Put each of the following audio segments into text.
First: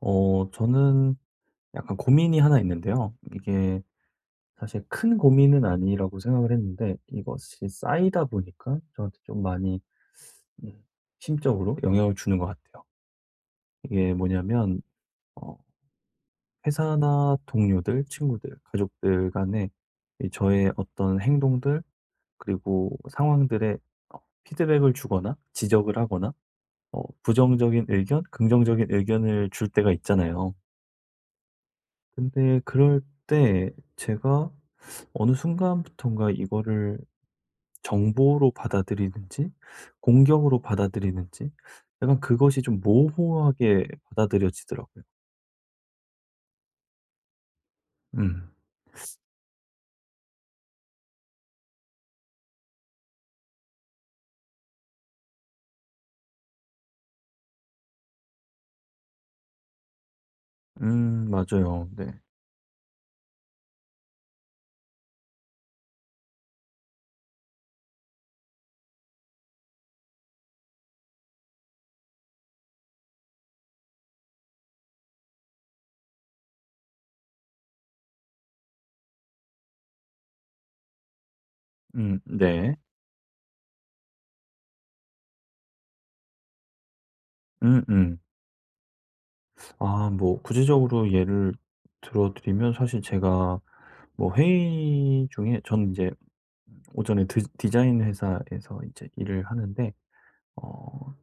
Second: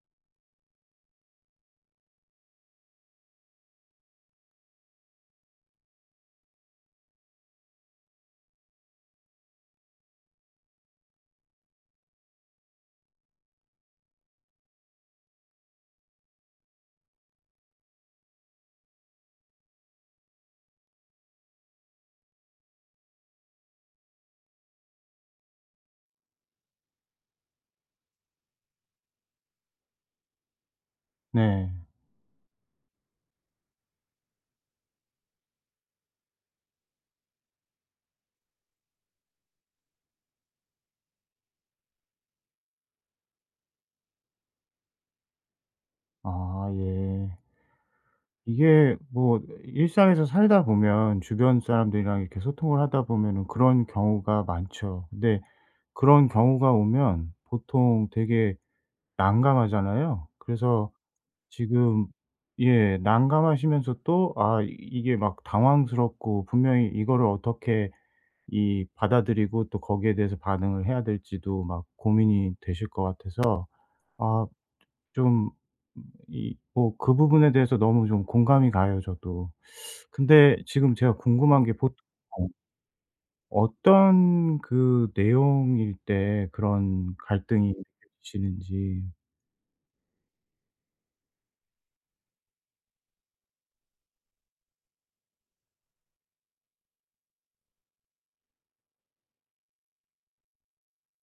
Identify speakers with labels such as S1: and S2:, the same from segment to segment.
S1: 저는 약간 고민이 하나 있는데요. 이게 사실 큰 고민은 아니라고 생각을 했는데 이것이 쌓이다 보니까 저한테 좀 많이 음 심적으로 영향을 주는 것 같아요. 이게 뭐냐면 어 회사나 동료들, 친구들, 가족들 간에 이 저의 어떤 행동들 그리고 상황들에 어 피드백을 주거나 지적을 하거나 부정적인 의견, 긍정적인 의견을 줄 때가 있잖아요.
S2: 네.
S1: 근데 그럴 때 제가 어느 순간부턴가 이거를 정보로 받아들이는지 공격으로 받아들이는지 약간 그것이 좀 모호하게 받아들여지더라고요.
S2: 아 예.
S1: 음.
S2: 이게 뭐 일상에서 살다 보면 주변 사람들이랑 이렇게 소통을 하다 보면은 그런 경우가 많죠. 근데 그런 경우가 오면 보통 되게 난감하잖아요. 그래서
S1: 맞아요.
S2: 지금,
S1: 네.
S2: 예, 난감하시면서 또 아 이게 막 당황스럽고, 분명히 이거를 어떻게 이 받아들이고 또 거기에 대해서 반응을 해야 될지도 막 고민이 되실 것 같아서 아 좀 이 뭐 그 부분에 대해서 너무 좀 공감이 가요, 저도. 근데 지금 제가 궁금한 게, 보통
S1: 네.
S2: 어떤 그 내용일 때 그런 갈등이
S1: 음음.
S2: 느껴지시는지.
S1: 아 뭐 구체적으로 예를 들어 드리면 사실 제가 뭐 회의 중에 저는 이제 오전에 드 디자인 회사에서 이제 일을 하는데 어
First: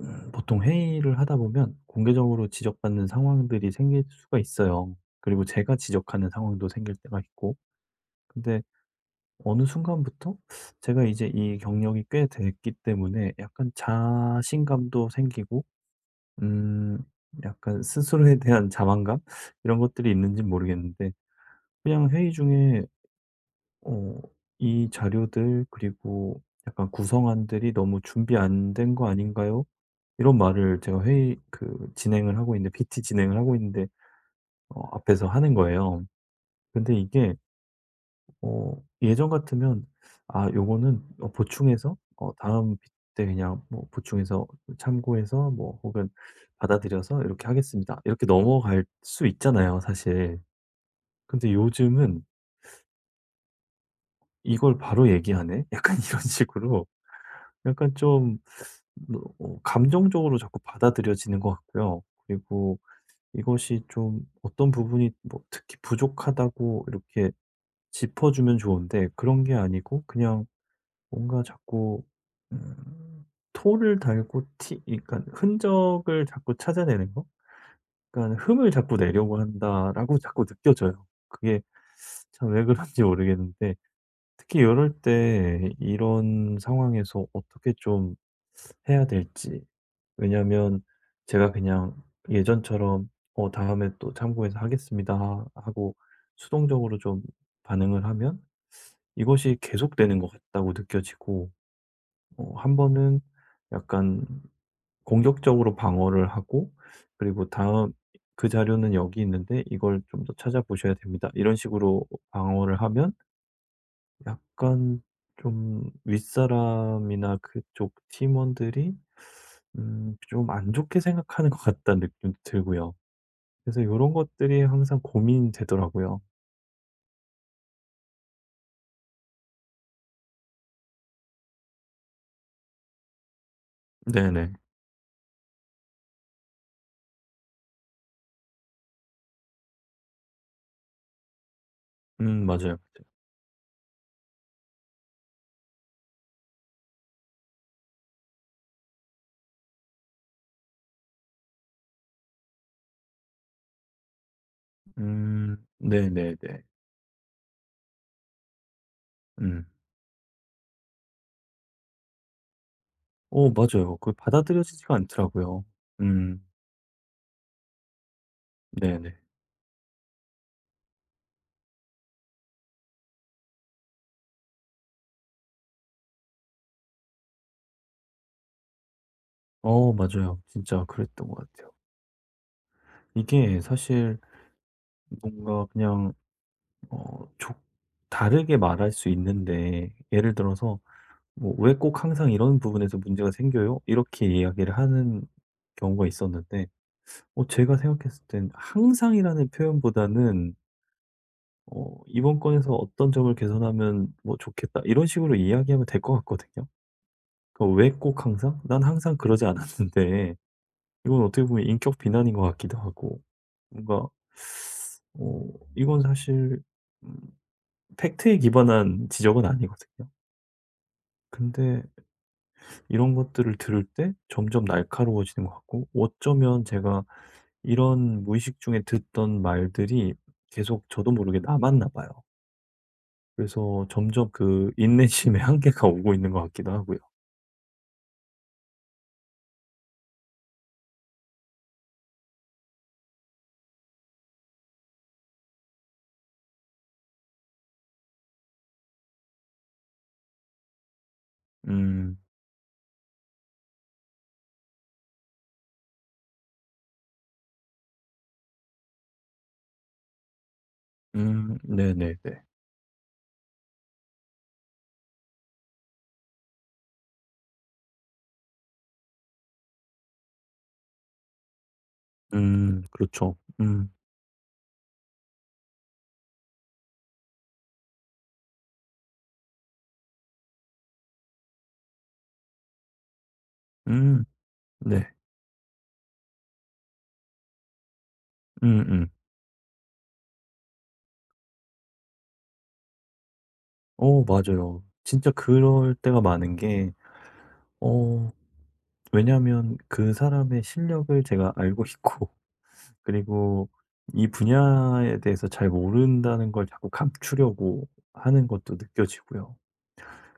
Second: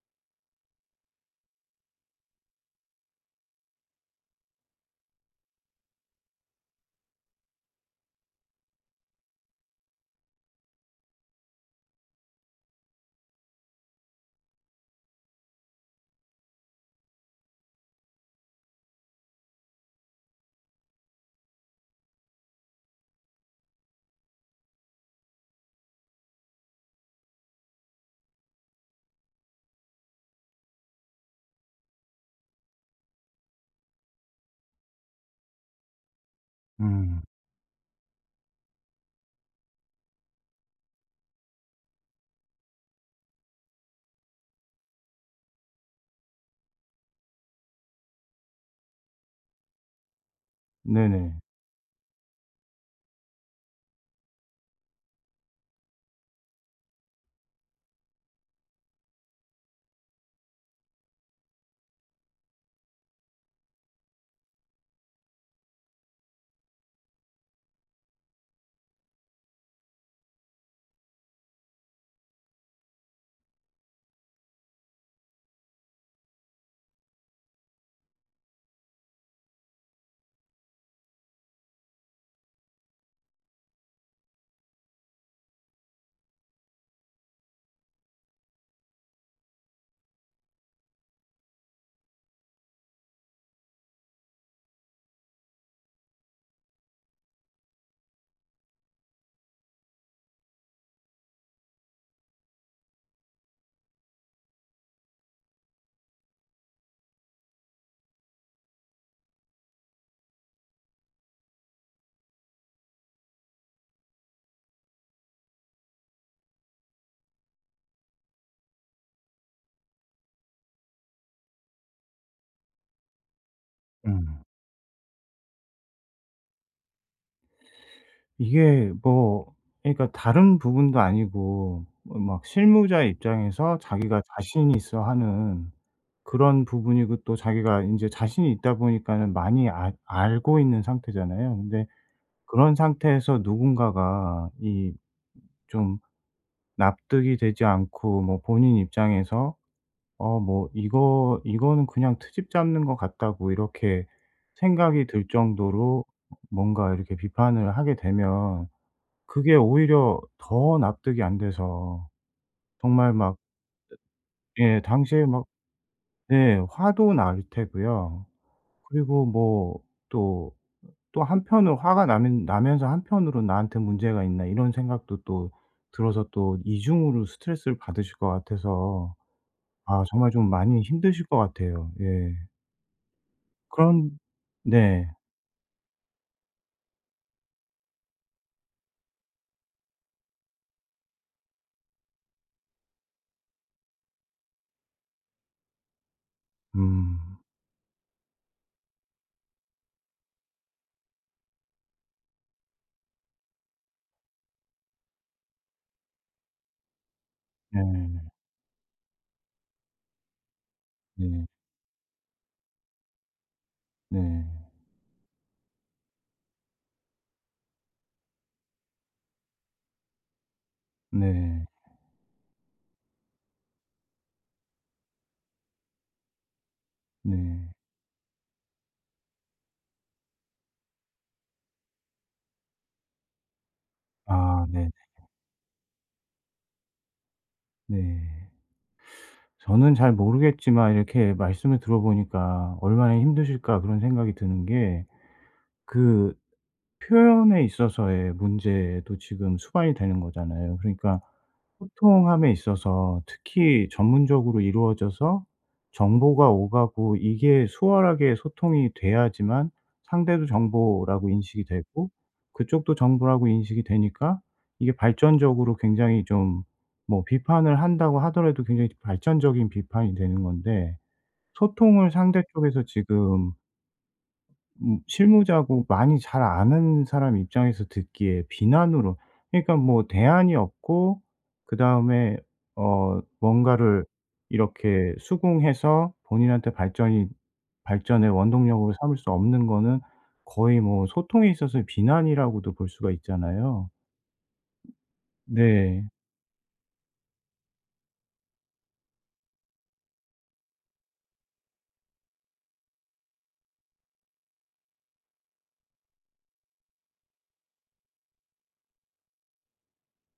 S1: 보통 회의를 하다 보면 공개적으로 지적받는 상황들이 생길 수가 있어요. 그리고 제가 지적하는 상황도 생길 때가 있고. 근데 어느 순간부터 제가 이제 이 경력이 꽤 됐기 때문에 약간 자신감도 생기고 음 약간 스스로에 대한 자만감 이런 것들이 있는지 모르겠는데 그냥 회의 중에 어 이 자료들 그리고 약간 구성안들이 너무 준비 안 된 거 아닌가요? 이런 말을 제가 회의 그 진행을 하고 있는데 PT 진행을 하고 있는데 앞에서 하는 거예요. 근데
S2: 음.
S1: 이게 어 예전 같으면 '아 요거는 보충해서 다음 p 때 그냥 뭐 보충해서 참고해서 뭐 혹은 받아들여서 이렇게 하겠습니다.' 이렇게 넘어갈 수 있잖아요, 사실.
S2: 네네.
S1: 근데 요즘은 '이걸 바로 얘기하네?' 약간 이런 식으로 약간 좀 뭐, 감정적으로 자꾸 받아들여지는 것 같고요. 그리고 이것이 좀 어떤 부분이 뭐 특히 부족하다고 이렇게 짚어주면 좋은데 그런 게 아니고 그냥 뭔가 자꾸 음 토를 달고 티 그러니까 흔적을 자꾸 찾아내는 거? 그러니까 흠을 자꾸 내려고 한다라고 자꾸 느껴져요. 그게 참 왜 그런지 모르겠는데 특히 이럴 때 이런 상황에서 어떻게 좀 해야 될지. 왜냐면 제가 그냥 예전처럼 "어 다음에 또 참고해서 하겠습니다." 하고 수동적으로 좀 반응을 하면 이것이 계속되는 것 같다고 느껴지고 한 번은 약간 공격적으로 방어를 하고 그리고 "다음 그 자료는 여기 있는데 이걸 좀 더 찾아보셔야 됩니다." 이런 식으로 방어를 하면 약간 좀 윗사람이나 그쪽 팀원들이 좀 안 좋게 생각하는 것 같다는 느낌도 들고요. 그래서 요런
S2: 음.
S1: 것들이 항상 고민되더라고요.
S2: 이게 뭐 그러니까 다른 부분도 아니고 막 실무자 입장에서 자기가
S1: 네네.
S2: 자신이 있어 하는 그런 부분이고, 또 자기가 인제 자신이 있다 보니까는 많이 알 알고 있는 상태잖아요. 근데
S1: 맞아요,
S2: 그런
S1: 맞아요.
S2: 상태에서 누군가가 이 좀 납득이 되지 않고 뭐 본인 입장에서 '어 뭐 이거는 그냥 트집 잡는 것 같다.'고 이렇게 생각이 들 정도로
S1: 네네네.
S2: 뭔가 이렇게 비판을 하게 되면, 그게
S1: 음.
S2: 오히려 더 납득이 안 돼서 정말 막,
S1: 어 맞아요. 그
S2: 예,
S1: 받아들여지지가
S2: 당시에 막,
S1: 않더라고요. 음
S2: 네, 화도 날 테고요.
S1: 네네.
S2: 그리고 뭐또 또 한편으로 화가 나면서 한편으로는 '나한테 문제가 있나.' 이런 생각도 또 들어서 또 이중으로 스트레스를 받으실 것 같아서
S1: 어
S2: 아 정말
S1: 맞아요.
S2: 좀 많이
S1: 진짜
S2: 힘드실
S1: 그랬던
S2: 것
S1: 것 같아요.
S2: 같아요. 예.
S1: 이게
S2: 그런.
S1: 사실
S2: 네.
S1: 뭔가 그냥 어 조 다르게 말할 수 있는데 예를 들어서 뭐 "왜 꼭 항상 이런 부분에서 문제가 생겨요?" 이렇게 이야기를 하는 경우가 있었는데
S2: 음.
S1: 어 제가 생각했을 땐 "항상이라는 표현보다는 '이번 건에서 어떤 점을 개선하면 뭐 좋겠다.' 이런 식으로 이야기하면 될 것 같거든요. 그러니까 왜 꼭
S2: 네.
S1: 항상? 난 항상 그러지 않았는데 이건 어떻게
S2: 네.
S1: 보면 인격 비난인 것 같기도 하고 뭔가
S2: 네.
S1: 어 이건 사실 음 팩트에 기반한 지적은 아니거든요.
S2: 네.
S1: 근데 이런 것들을 들을 때 점점 날카로워지는 것 같고 어쩌면 제가
S2: 네.
S1: 이런 무의식 중에 듣던 말들이 계속 저도 모르게 남았나 봐요. 그래서 점점
S2: 아
S1: 그
S2: 네.
S1: 인내심의 한계가 오고 있는 것 같기도 하고요.
S2: 네. 저는 잘 모르겠지만 이렇게 말씀을 들어보니까 '얼마나 힘드실까.' 그런 생각이 드는 게, 그 표현에 있어서의 문제도 지금 수반이 되는 거잖아요. 그러니까
S1: 음.
S2: 소통함에 있어서 특히 전문적으로 이루어져서 정보가 오가고 이게 수월하게 소통이 돼야지만, 상대도 정보라고
S1: 음.
S2: 인식이 되고
S1: 네네네.
S2: 그쪽도 정보라고 인식이 되니까, 이게 발전적으로 굉장히 좀 뭐 비판을 한다고 하더라도 굉장히 발전적인 비판이 되는 건데, 소통을 상대
S1: 음.
S2: 쪽에서
S1: 그렇죠.
S2: 지금
S1: 음.
S2: 실무자고 많이 잘 아는 사람 입장에서 듣기에 비난으로, 그러니까 뭐 대안이 없고, 그다음에 뭔가를
S1: 음. 네.
S2: 이렇게 수긍해서 본인한테 발전이 발전의 원동력으로
S1: 음음.
S2: 삼을 수 없는 거는 거의 뭐 소통에 있어서의 비난이라고도 볼 수가 있잖아요.
S1: 어 맞아요. 진짜 그럴
S2: 네.
S1: 때가 많은 게 어 왜냐하면 그 사람의 실력을 제가 알고 있고 그리고 이 분야에 대해서 잘 모른다는 걸 자꾸 감추려고 하는 것도 느껴지고요.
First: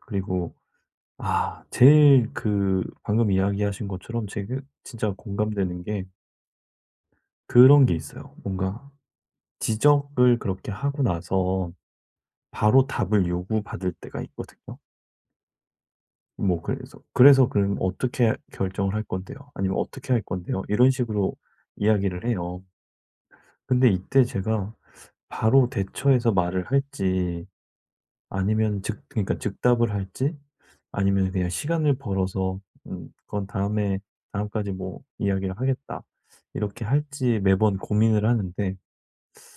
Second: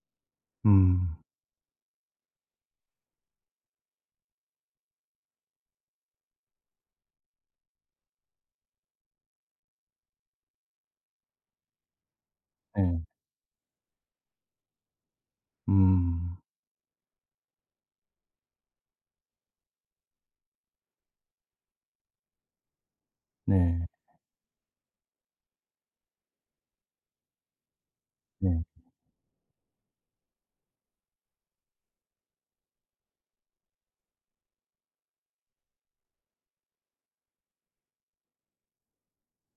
S1: 그리고
S2: 음.
S1: 아, 제일 그 방금 이야기하신 것처럼 제가 진짜 공감되는 게 그런 게 있어요. 뭔가 지적을 그렇게 하고 나서 바로
S2: 네.
S1: 답을 요구받을 때가 있거든요.
S2: 음.
S1: 뭐 그래서 그래서 그럼 어떻게 결정을 할 건데요? 아니면 어떻게 할 건데요? 이런 식으로 이야기를 해요.
S2: 네.
S1: 근데 이때 제가 바로 대처해서 말을 할지
S2: 네.
S1: 아니면 즉 그러니까 즉답을 할지 아니면 그냥 시간을 벌어서 "그건 다음에 다음까지 뭐 이야기를 하겠다." 이렇게 할지 매번 고민을 하는데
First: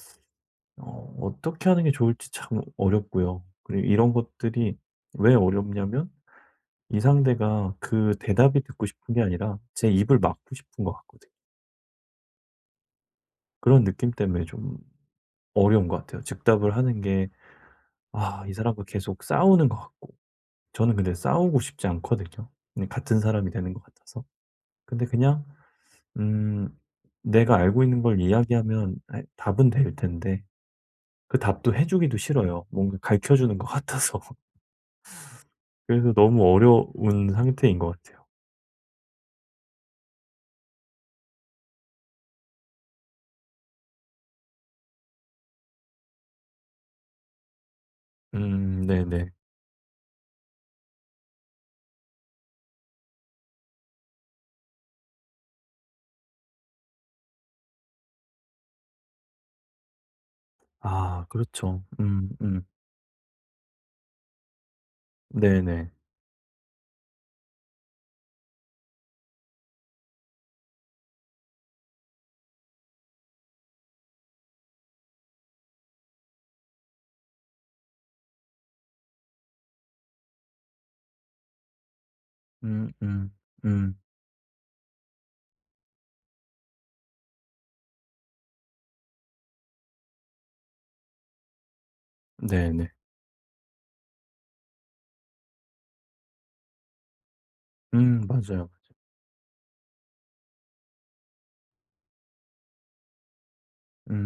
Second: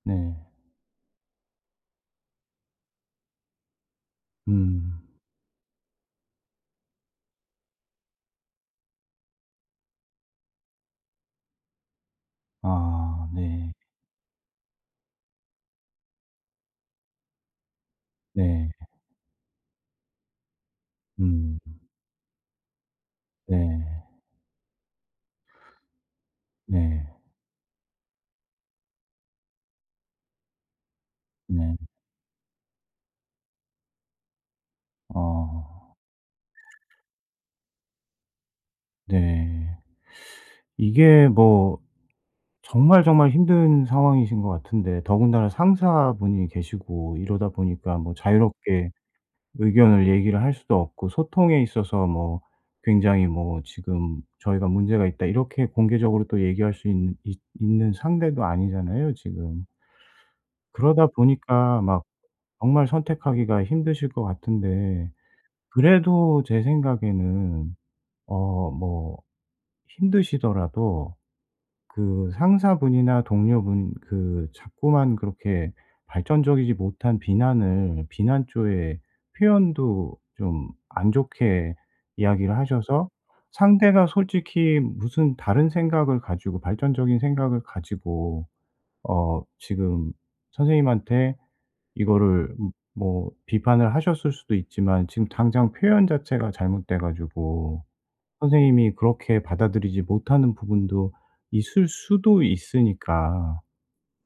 S2: 네.
S1: 어떻게 하는 게 좋을지 참 어렵고요. 그리고 이런 것들이
S2: 음.
S1: 왜 어렵냐면 이 상대가 그 대답이 듣고 싶은 게 아니라 제 입을 막고 싶은 것 같거든요.
S2: 아 네.
S1: 그런 느낌 때문에 좀 어려운 것 같아요. 즉답을 하는 게 아 이
S2: 네.
S1: 사람과 계속 싸우는 것 같고. 저는 근데
S2: 음.
S1: 싸우고 싶지 않거든요, 그냥 같은 사람이 되는 것
S2: 네.
S1: 같아서. 근데 그냥 음
S2: 네.
S1: 내가 알고 있는 걸 이야기하면 아, 답은 될 텐데 그 답도
S2: 네.
S1: 해 주기도 싫어요, 뭔가 가르쳐 주는 것 같아서.
S2: 어
S1: 그래서 너무 어려운 상태인 것 같아요.
S2: 네. 이게 뭐 정말, 정말 힘든 상황이신 것 같은데 더군다나 상사분이 계시고 이러다 보니까 뭐 자유롭게
S1: 네네.
S2: 의견을 얘기를 할 수도 없고, 소통에 있어서 뭐 굉장히 뭐 "지금 저희가 문제가 있다." 이렇게 공개적으로 또 얘기할 수 있는 상대도 아니잖아요, 지금. 그러다
S1: 아
S2: 보니까
S1: 그렇죠.
S2: 막 정말 선택하기가 힘드실 것 같은데,
S1: 네네.
S2: 그래도 제 생각에는 뭐 힘드시더라도 그 상사분이나 동료분 자꾸만 그렇게 발전적이지 못한 비난 쪽에, 표현도 좀 안 좋게 이야기를
S1: 음
S2: 하셔서
S1: 음. 음.
S2: 상대가 솔직히 무슨 다른 생각을 가지고, 발전적인 생각을 가지고 지금 선생님한테 이거를
S1: 네네.
S2: 뭐 비판을 하셨을 수도 있지만, 지금 당장 표현 자체가 잘못돼 가지고
S1: 맞아요.
S2: 선생님이 그렇게 받아들이지 못하는 부분도 있을 수도 있으니까,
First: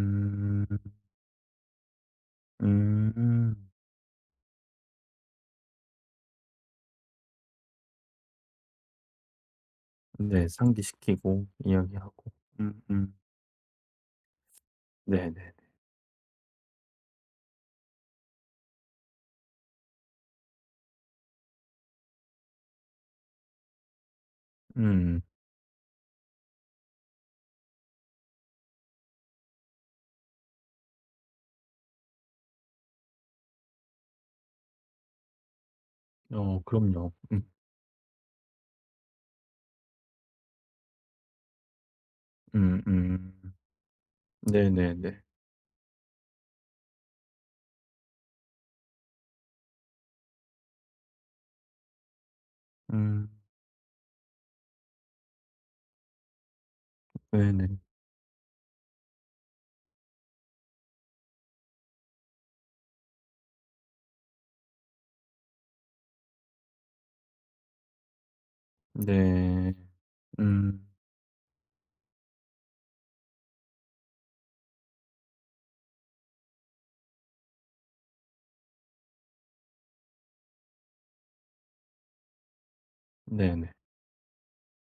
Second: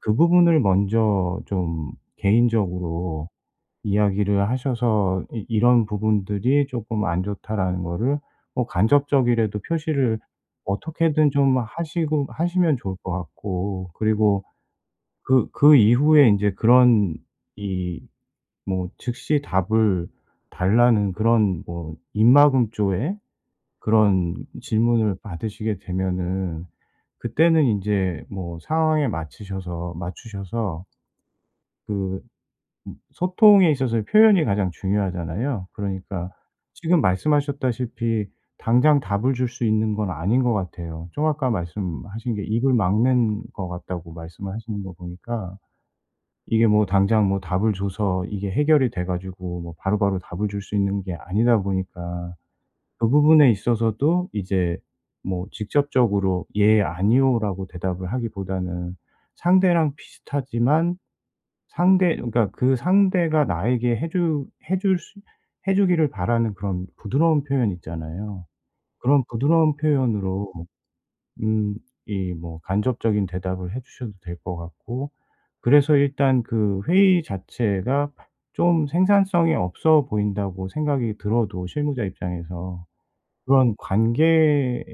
S2: 그 부분을 먼저 좀 개인적으로
S1: 음.
S2: 이야기를 하셔서 이 "이런 부분들이 조금 안 좋다."라는 거를 뭐 간접적이라도 표시를
S1: 네
S2: 어떻게든
S1: 상기시키고
S2: 좀 하시고
S1: 이야기하고.
S2: 하시면
S1: 음
S2: 좋을 것
S1: 음.
S2: 같고, 그리고 그
S1: 네네네.
S2: 그 이후에 이제 그런 이 뭐 즉시 답을 달라는 그런 뭐입막조에 그런 질문을
S1: 음.
S2: 받으시게 되면은, 그때는 인제 뭐 상황에 맞추셔서 그 소통에 있어서의 표현이 가장 중요하잖아요. 그러니까
S1: 어
S2: 지금
S1: 그럼요.
S2: 말씀하셨다시피 당장 답을 줄 수 있는 건 아닌 것 같아요. 좀 아까 말씀하신 게 입을
S1: 음
S2: 막는
S1: 음.
S2: 것 같다고 말씀을 하시는 거
S1: 네네네.
S2: 보니까, 이게 뭐 당장 뭐 답을 줘서 이게 해결이 돼 가지고 뭐 바로바로 답을 줄 수 있는 게 아니다 보니까 그
S1: 음
S2: 부분에 있어서도 이제 뭐 직접적으로 "예, 아니요."라고
S1: 네네.
S2: 대답을 하기보다는 상대랑 비슷하지만, 상대 그러니까 그 상대가 나에게 해주 해 줄 수 해 주기를 바라는 그런 부드러운 표현 있잖아요. 그런
S1: 네.
S2: 부드러운 표현으로
S1: 음
S2: 음 이 뭐 간접적인 대답을 해 주셔도 될 것 같고, 그래서 일단 그 회의 자체가 좀 생산성이 없어 보인다고 생각이 들어도, 실무자 입장에서
S1: 네네.
S2: 그런 관계의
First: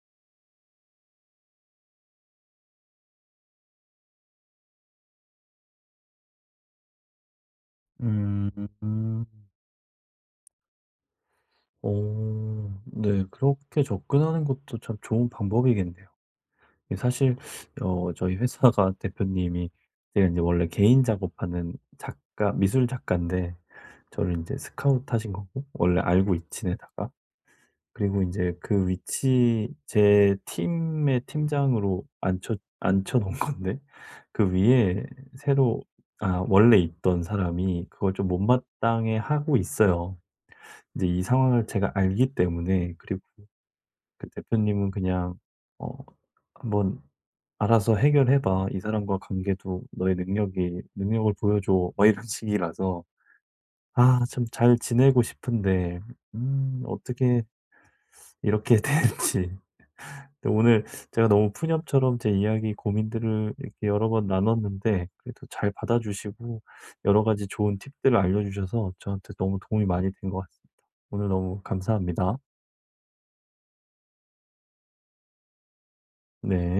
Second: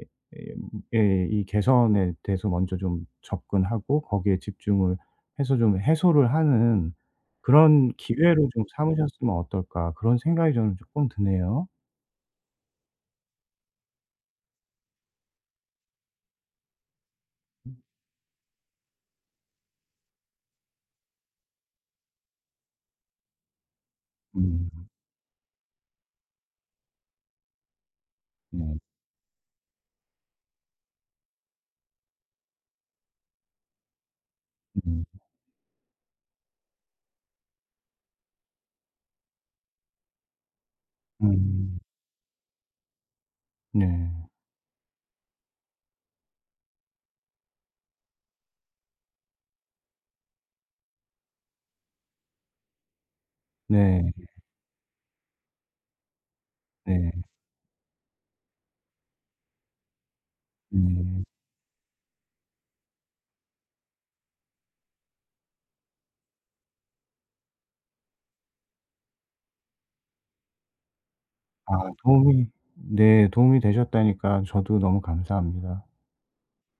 S2: 이 개선에 대해서 먼저 좀 접근하고, 거기에 집중을 해서 좀 해소를 하는 그런 기회로
S1: 음.
S2: 좀
S1: 음.
S2: 삼으셨으면 어떨까, 그런 생각이 저는 쪼끔 드네요.
S1: 오, 네. 그렇게 접근하는 것도 참 좋은 방법이겠네요. 이 사실 저희 회사가 대표님이 제가 이제 원래 개인 작업하는 작가 미술 작가인데 저를 이제
S2: 음
S1: 스카우트하신 거고 원래 알고 지내다가 그리고 이제
S2: 네.
S1: 그 위치 제 팀의 팀장으로 앉혀 놓은 건데 그
S2: 음.
S1: 위에 새로 아 원래 있던 사람이 그걸 좀 못마땅해 하고 있어요. 이제 이 상황을
S2: 음.
S1: 제가 알기 때문에 그리고
S2: 네.
S1: 그 대표님은 그냥 어 "한번 알아서 해결해 봐. 이 사람과 관계도 너의 능력이 능력을 보여줘." 뭐 이런 식이라서
S2: 네.
S1: 아 참 잘 지내고 싶은데
S2: 네.
S1: 어떻게 이렇게 될지 근데 오늘
S2: 네.
S1: 제가 너무 푸념처럼 제 이야기 고민들을 이렇게 여러 번 나눴는데 그래도 잘 받아주시고 여러 가지 좋은 팁들을 알려주셔서 저한테 너무 도움이 많이 된 것 같습니다. 오늘 너무
S2: 아,
S1: 감사합니다.
S2: 도움이 네, 도움이 되셨다니까 저도 너무 감사합니다.
S1: 네.